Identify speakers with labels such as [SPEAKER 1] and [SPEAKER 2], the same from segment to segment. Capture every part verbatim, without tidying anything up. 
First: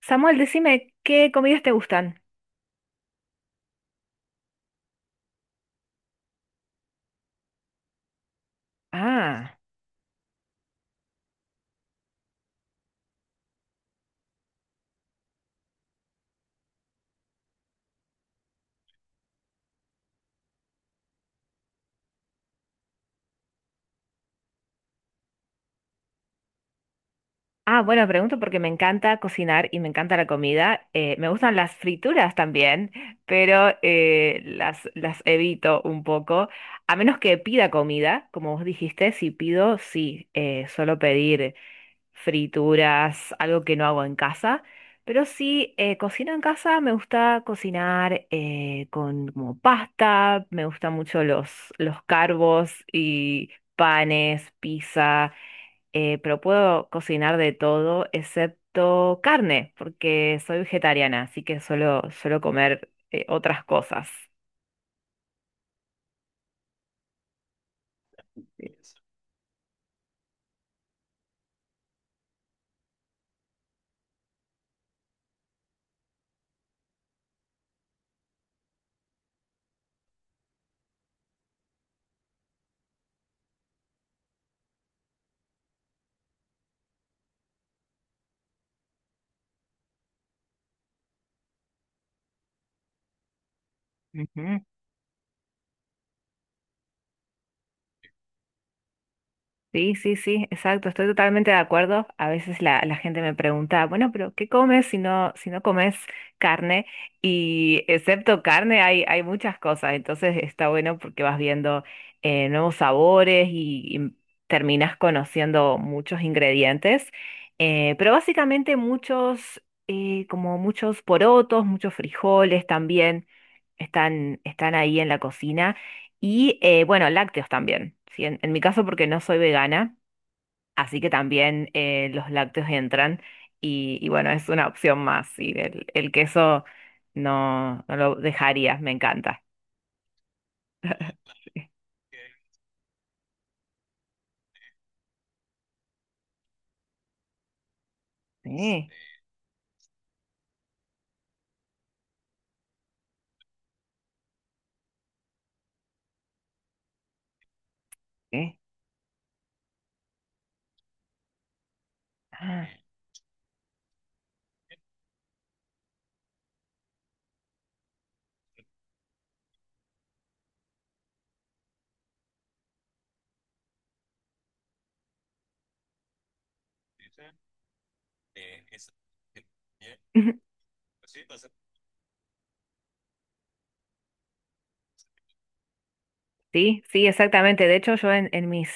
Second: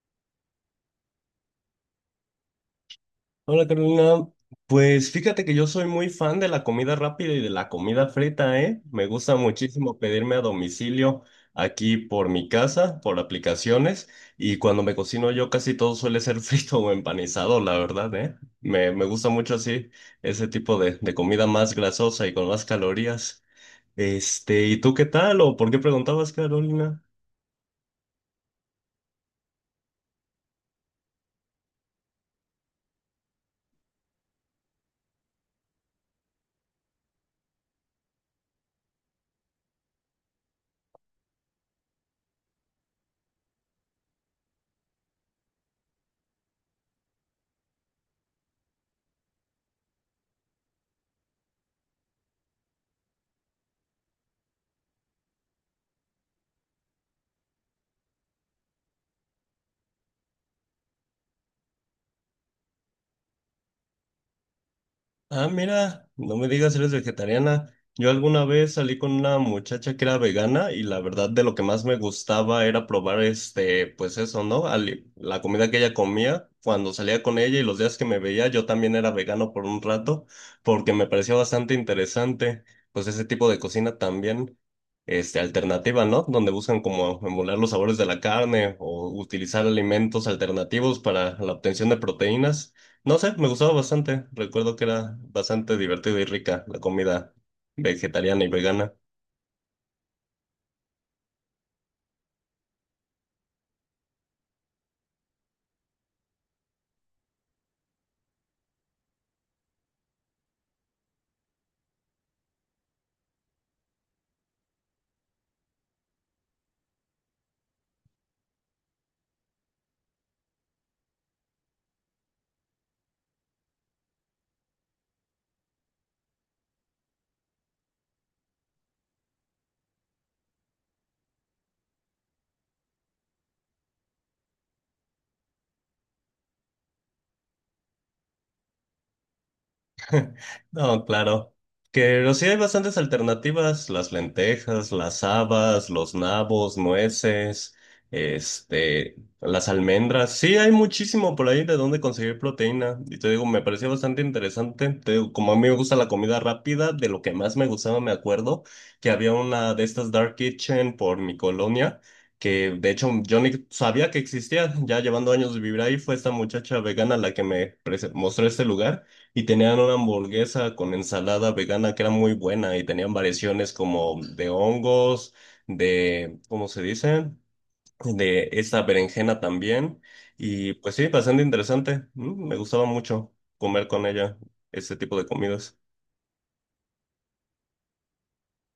[SPEAKER 1] Samuel, decime, ¿qué comidas te gustan?
[SPEAKER 2] Hola Carolina, pues fíjate que yo soy muy fan de la comida rápida y de la comida frita, ¿eh? Me gusta
[SPEAKER 1] Ah.
[SPEAKER 2] muchísimo pedirme a domicilio aquí por mi casa, por aplicaciones, y cuando me cocino yo casi todo suele ser frito o empanizado, la verdad, ¿eh? Me, me gusta mucho así ese tipo de, de comida más grasosa y con más calorías. Este, ¿y tú qué tal? ¿O por qué preguntabas, Carolina?
[SPEAKER 1] Ah, bueno, pregunto porque me encanta cocinar y me encanta la comida. Eh, me gustan las frituras también, pero eh, las, las evito un poco. A menos que pida comida, como vos dijiste, si pido, sí, eh, suelo pedir frituras, algo que no hago en casa. Pero sí, eh, cocino en casa, me gusta cocinar eh, con como pasta, me gustan mucho los, los carbos y panes, pizza, eh, pero puedo cocinar de todo excepto carne, porque soy vegetariana, así que suelo, suelo comer eh, otras cosas.
[SPEAKER 2] Ah, mira, no me digas, eres vegetariana. Yo alguna vez salí con una muchacha que era vegana y la verdad de lo que más me gustaba era probar este, pues eso, ¿no? Ali- la comida que ella comía cuando salía con ella y los días que me veía, yo también era vegano por un rato porque me pareció bastante interesante, pues ese tipo de cocina también, este, alternativa, ¿no? Donde buscan como emular los sabores de la carne o utilizar alimentos alternativos para la obtención de proteínas. No sé, me gustaba bastante.
[SPEAKER 1] Ujú.
[SPEAKER 2] Recuerdo que era bastante divertida y rica la comida vegetariana y vegana.
[SPEAKER 1] Sí, sí, sí, exacto, estoy totalmente de acuerdo. A veces la, la gente me pregunta, bueno, pero ¿qué comes si no, si no comes carne? Y excepto carne hay, hay muchas cosas, entonces está bueno porque vas viendo eh, nuevos sabores y, y terminas conociendo muchos ingredientes. Eh, pero básicamente muchos, eh, como muchos porotos, muchos frijoles también están, están ahí en la cocina. Y eh, bueno, lácteos también, ¿sí? En, en mi caso porque no soy vegana, así que también eh, los lácteos entran y, y bueno, es una opción más. Y el, el queso no, no lo dejaría, me encanta.
[SPEAKER 2] No, claro. Que pero sí hay bastantes alternativas, las lentejas, las habas, los nabos, nueces,
[SPEAKER 1] Sí,
[SPEAKER 2] este, las almendras. Sí, hay muchísimo por ahí de dónde conseguir proteína. Y te digo, me pareció bastante interesante. Te digo, como a mí me gusta la comida rápida, de lo que más me gustaba me
[SPEAKER 1] sí.
[SPEAKER 2] acuerdo que había una de estas dark kitchen por mi colonia,
[SPEAKER 1] Ah.
[SPEAKER 2] que de hecho yo ni sabía que existía, ya llevando años de vivir ahí, fue esta muchacha vegana la que me prese- mostró este lugar y tenían una hamburguesa con ensalada vegana que era muy buena y tenían variaciones como de hongos, de, ¿cómo se dice? De esta berenjena también. Y pues sí, bastante interesante. Mm, Me gustaba mucho comer con ella ese tipo de comidas.
[SPEAKER 1] Sí, sí, exactamente. De hecho, yo en, en mis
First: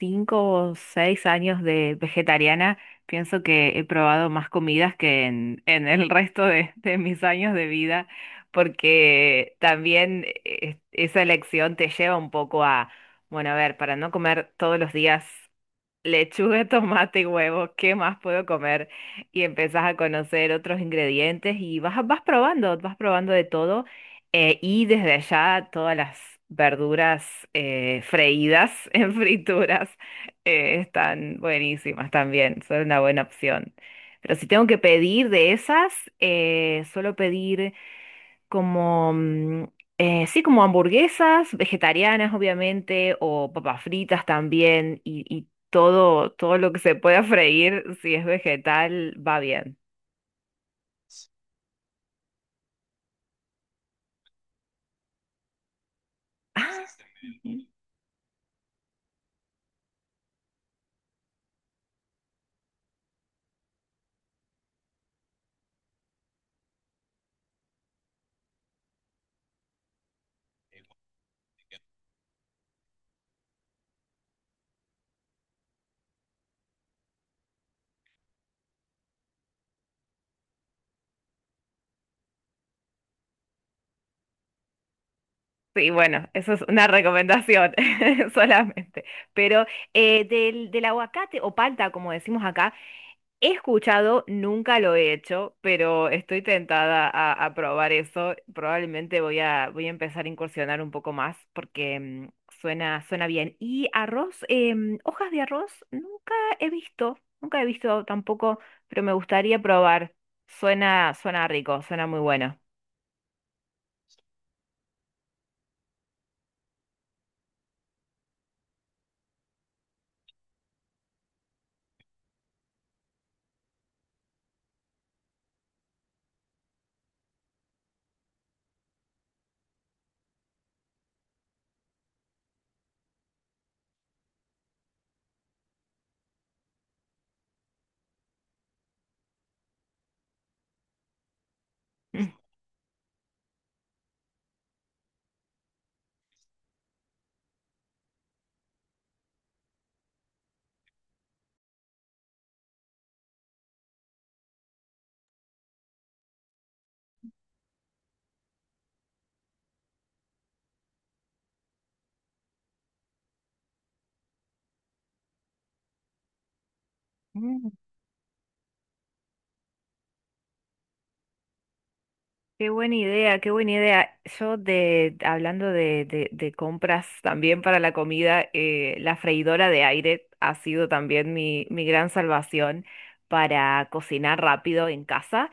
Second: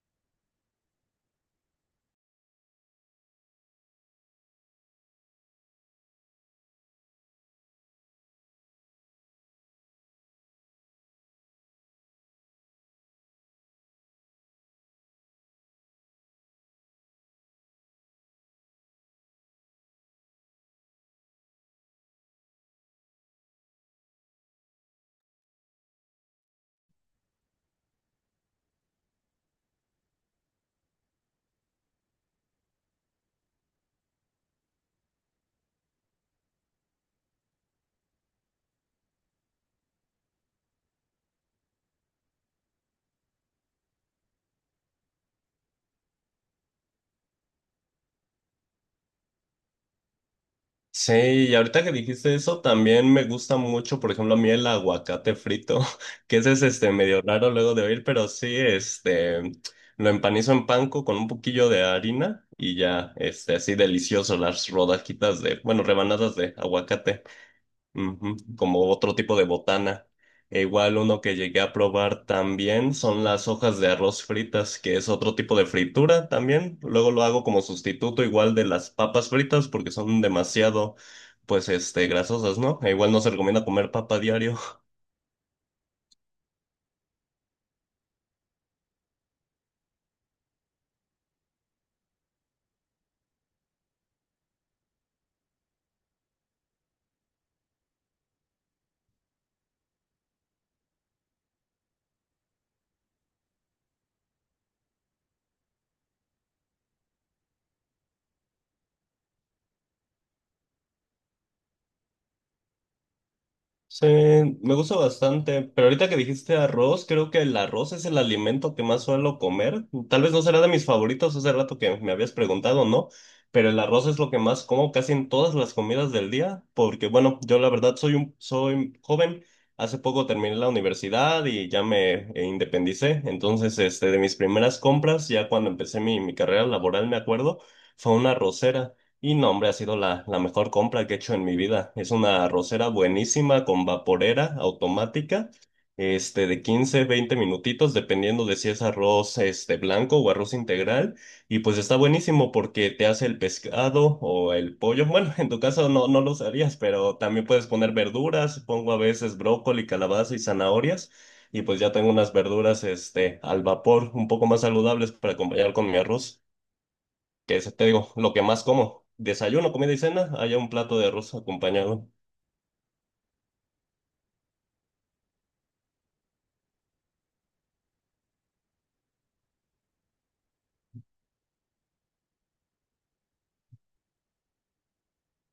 [SPEAKER 1] cinco o seis años de vegetariana pienso que he probado más comidas que en, en el resto de, de mis años de vida, porque también eh, esa elección te lleva un poco a, bueno, a ver, para no comer todos los días. Lechuga, tomate y huevo, ¿qué más puedo comer? Y empezás a conocer otros ingredientes y vas, vas probando, vas probando de todo. Eh, y desde allá todas las verduras eh, freídas en frituras eh, están buenísimas también, son una buena opción. Pero si tengo que pedir de esas, eh, suelo pedir como, mm, eh, sí, como hamburguesas vegetarianas, obviamente, o papas fritas también, y, y todo, todo lo que se pueda freír, si es vegetal, va bien.
[SPEAKER 2] Sí, y ahorita que dijiste eso, también me gusta mucho, por ejemplo, a mí el aguacate frito, que ese es
[SPEAKER 1] Ah.
[SPEAKER 2] este medio raro luego de oír, pero sí, este, lo empanizo en panko con un poquillo de harina y ya, este, así delicioso las rodajitas de, bueno, rebanadas de aguacate. Ujú. Como otro tipo de botana. E igual uno que llegué a probar también son las hojas de arroz fritas, que es otro tipo de fritura también. Luego lo hago como sustituto igual de las papas fritas porque son demasiado, pues, este, grasosas, ¿no? E igual no se recomienda comer papa diario.
[SPEAKER 1] Sí, bueno, eso es una recomendación solamente. Pero eh, del, del aguacate o palta, como decimos acá, he escuchado, nunca lo he hecho, pero estoy tentada a, a probar eso. Probablemente voy a, voy a empezar a incursionar un poco más porque mm, suena, suena bien. Y arroz, em, hojas de arroz, nunca he visto, nunca he visto tampoco, pero me gustaría probar. Suena, suena rico, suena muy bueno.
[SPEAKER 2] Sí, me gusta bastante, pero ahorita que dijiste arroz, creo que el arroz es el alimento que más suelo comer. Tal vez no será de mis favoritos, hace rato que me habías preguntado, ¿no? Pero el arroz es lo que más como casi en todas las comidas del día, porque bueno, yo la verdad soy un, soy joven, hace poco terminé la universidad y ya me eh, independicé, entonces este, de mis primeras compras, ya cuando empecé mi, mi carrera laboral, me acuerdo, fue una arrocera. Y no, hombre, ha sido la, la mejor compra que he hecho en mi vida. Es una arrocera buenísima con vaporera automática, este, de quince veinte minutitos, dependiendo de si es arroz, este, blanco o arroz integral. Y pues está buenísimo porque te hace el pescado o el pollo. Bueno, en tu caso no, no lo usarías, pero también puedes poner verduras. Pongo a veces brócoli, calabaza y zanahorias. Y pues ya tengo unas verduras, este, al vapor, un poco más saludables para acompañar con mi arroz que es, te digo, lo que más como. Desayuno, comida y cena, haya un plato de arroz acompañado.
[SPEAKER 1] Qué buena idea, qué buena idea. Yo de, hablando de, de- de compras también para la comida, eh, la freidora de aire ha sido también mi, mi gran salvación para cocinar rápido en casa.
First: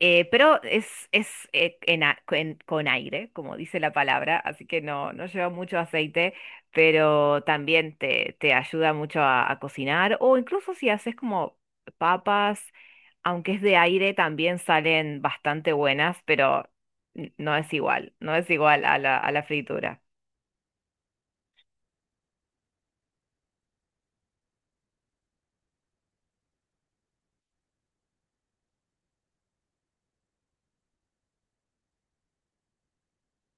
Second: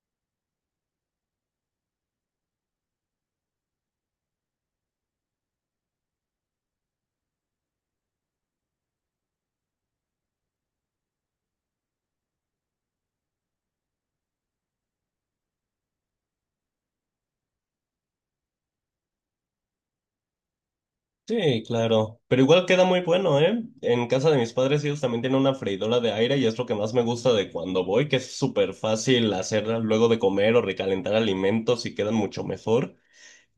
[SPEAKER 1] Eh, pero es, es eh, en a- en- con aire, como dice la palabra, así que no, no lleva mucho aceite, pero también te, te ayuda mucho a, a cocinar o incluso si haces como papas, aunque es de aire, también salen bastante buenas, pero n- no es igual, no es igual a la, a la fritura.
[SPEAKER 2] Sí, claro. Pero igual queda muy bueno, ¿eh? En casa de mis padres ellos también tienen una freidora de aire y es lo que más me gusta de cuando voy, que es súper fácil hacerla luego de comer o recalentar alimentos y quedan mucho mejor.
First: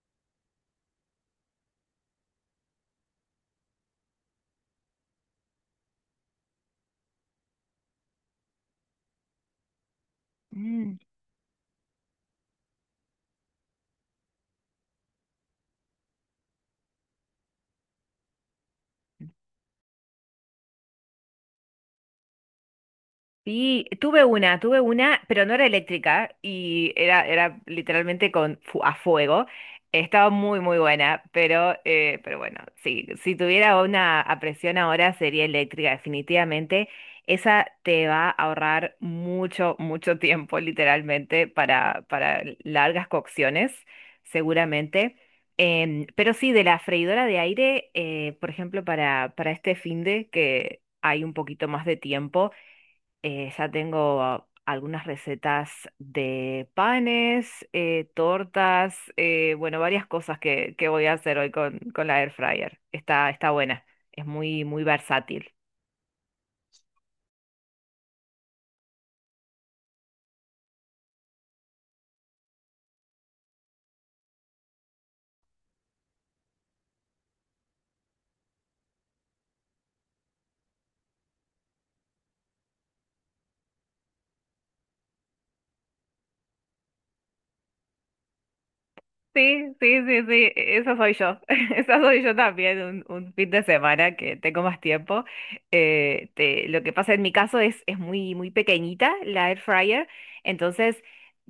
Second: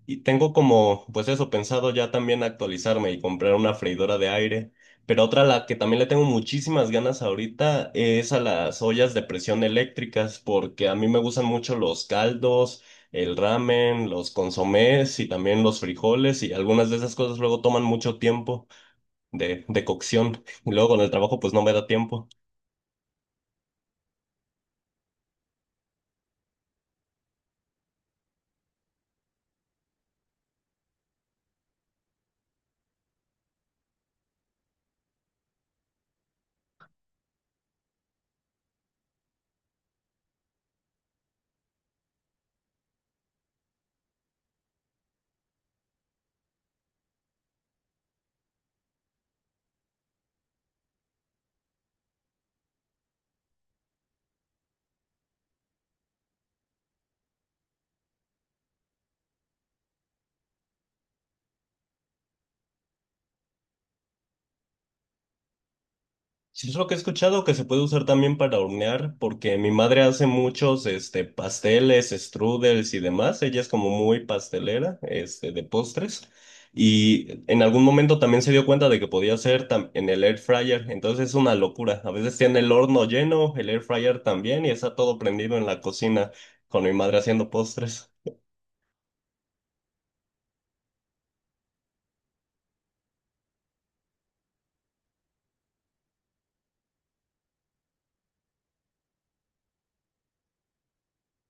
[SPEAKER 2] Y tengo como, pues eso, pensado ya también actualizarme y comprar una freidora de aire. Pero otra a la que también le tengo muchísimas ganas ahorita es a las ollas de presión eléctricas, porque a
[SPEAKER 1] Mm.
[SPEAKER 2] mí me gustan mucho los caldos, el ramen, los consomés y también los frijoles y algunas de esas cosas luego toman mucho tiempo de, de cocción. Y luego con el trabajo pues no me da tiempo.
[SPEAKER 1] Sí, tuve una, tuve una, pero no era eléctrica y era, era literalmente con, fu- a fuego. Estaba muy, muy buena, pero, eh, pero bueno, sí, si tuviera una a presión ahora sería eléctrica, definitivamente. Esa te va a ahorrar mucho, mucho tiempo, literalmente, para, para largas cocciones, seguramente. Em, pero sí, de la freidora de aire, eh, por ejemplo, para, para este finde que hay un poquito más de tiempo. Eh, ya tengo ah, algunas recetas de panes, eh, tortas, eh, bueno, varias cosas que, que voy a hacer hoy con, con la air fryer. Está, está buena, es muy, muy versátil.
[SPEAKER 2] Sí, es lo que he escuchado que se puede usar también para hornear, porque mi madre hace muchos este, pasteles, strudels y demás. Ella es como muy pastelera este, de postres. Y en algún momento también se dio cuenta de que podía hacer tam- en el air fryer. Entonces es una locura. A veces tiene el horno lleno, el air fryer también, y está todo prendido en la cocina con mi madre haciendo postres.
[SPEAKER 1] Sí, sí, sí, sí, eso soy yo. Eso soy yo también, un, un fin de semana que tengo más tiempo. Eh, te- lo que pasa en mi caso es, es muy, muy pequeñita la air fryer, entonces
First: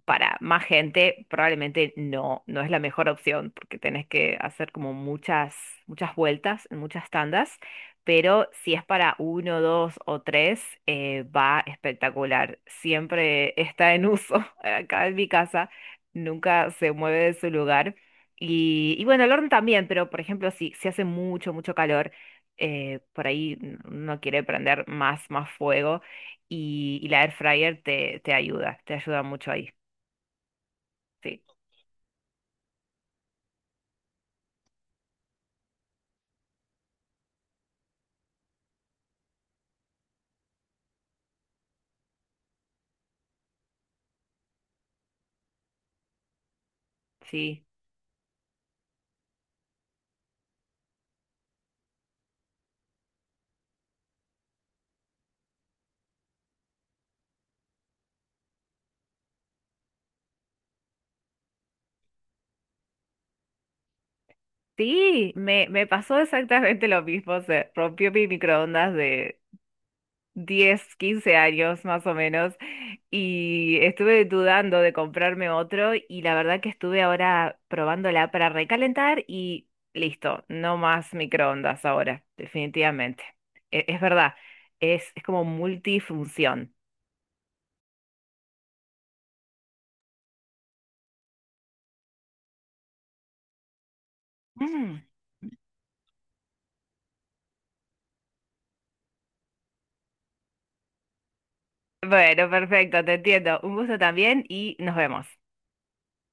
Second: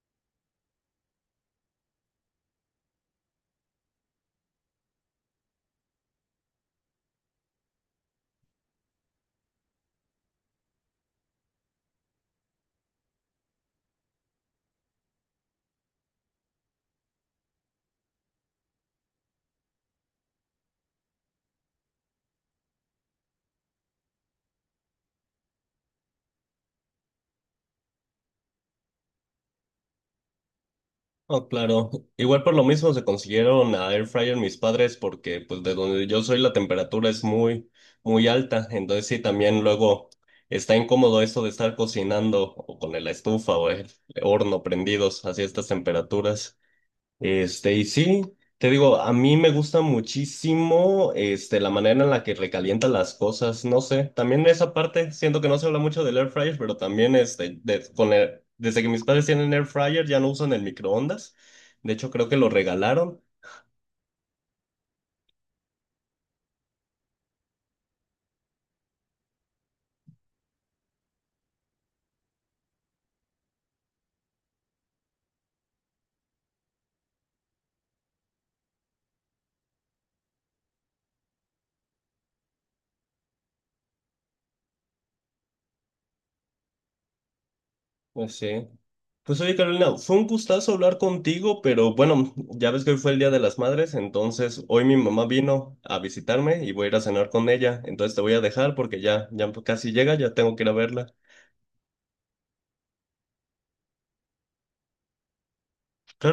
[SPEAKER 1] para más gente probablemente no, no es la mejor opción porque tenés que hacer como muchas, muchas vueltas, en muchas tandas, pero si es para uno, dos o tres, eh, va espectacular. Siempre está en uso acá en mi casa, nunca se mueve de su lugar. Y, y bueno, el horno también, pero por ejemplo, si, si hace mucho, mucho calor, eh, por ahí n- uno quiere prender más, más fuego y, y la air fryer te, te ayuda, te ayuda mucho ahí. Sí,
[SPEAKER 2] Oh, claro. Igual por lo mismo se consiguieron a air fryer mis padres porque pues de donde yo soy la temperatura es muy muy alta, entonces sí también luego está incómodo eso de estar cocinando o con la estufa o el horno prendidos así a estas temperaturas.
[SPEAKER 1] sí,
[SPEAKER 2] Este, y sí, te digo, a mí me gusta muchísimo, este, la manera en la que recalienta las cosas, no sé, también esa parte, siento que no se habla mucho del air fryer, pero también, este, de- con el- desde que mis padres tienen air fryer ya no usan el microondas, de hecho creo que lo regalaron,
[SPEAKER 1] sí, me, me pasó exactamente lo mismo. Se rompió mi microondas de diez, quince años más o menos y estuve dudando de comprarme otro y la verdad que estuve ahora probándola para recalentar y listo, no más microondas ahora, definitivamente. E- Es, verdad, es, es como multifunción.
[SPEAKER 2] pues sí. Pues oye, Carolina, fue un gustazo hablar contigo, pero bueno, ya ves que hoy fue el Día de las Madres, entonces hoy mi
[SPEAKER 1] Mm.
[SPEAKER 2] mamá vino a visitarme y voy a ir a cenar con ella, entonces te voy a dejar porque ya, ya casi llega, ya tengo que ir a verla.
[SPEAKER 1] Bueno, perfecto, te entiendo. Un gusto también y nos vemos.
[SPEAKER 2] Claro.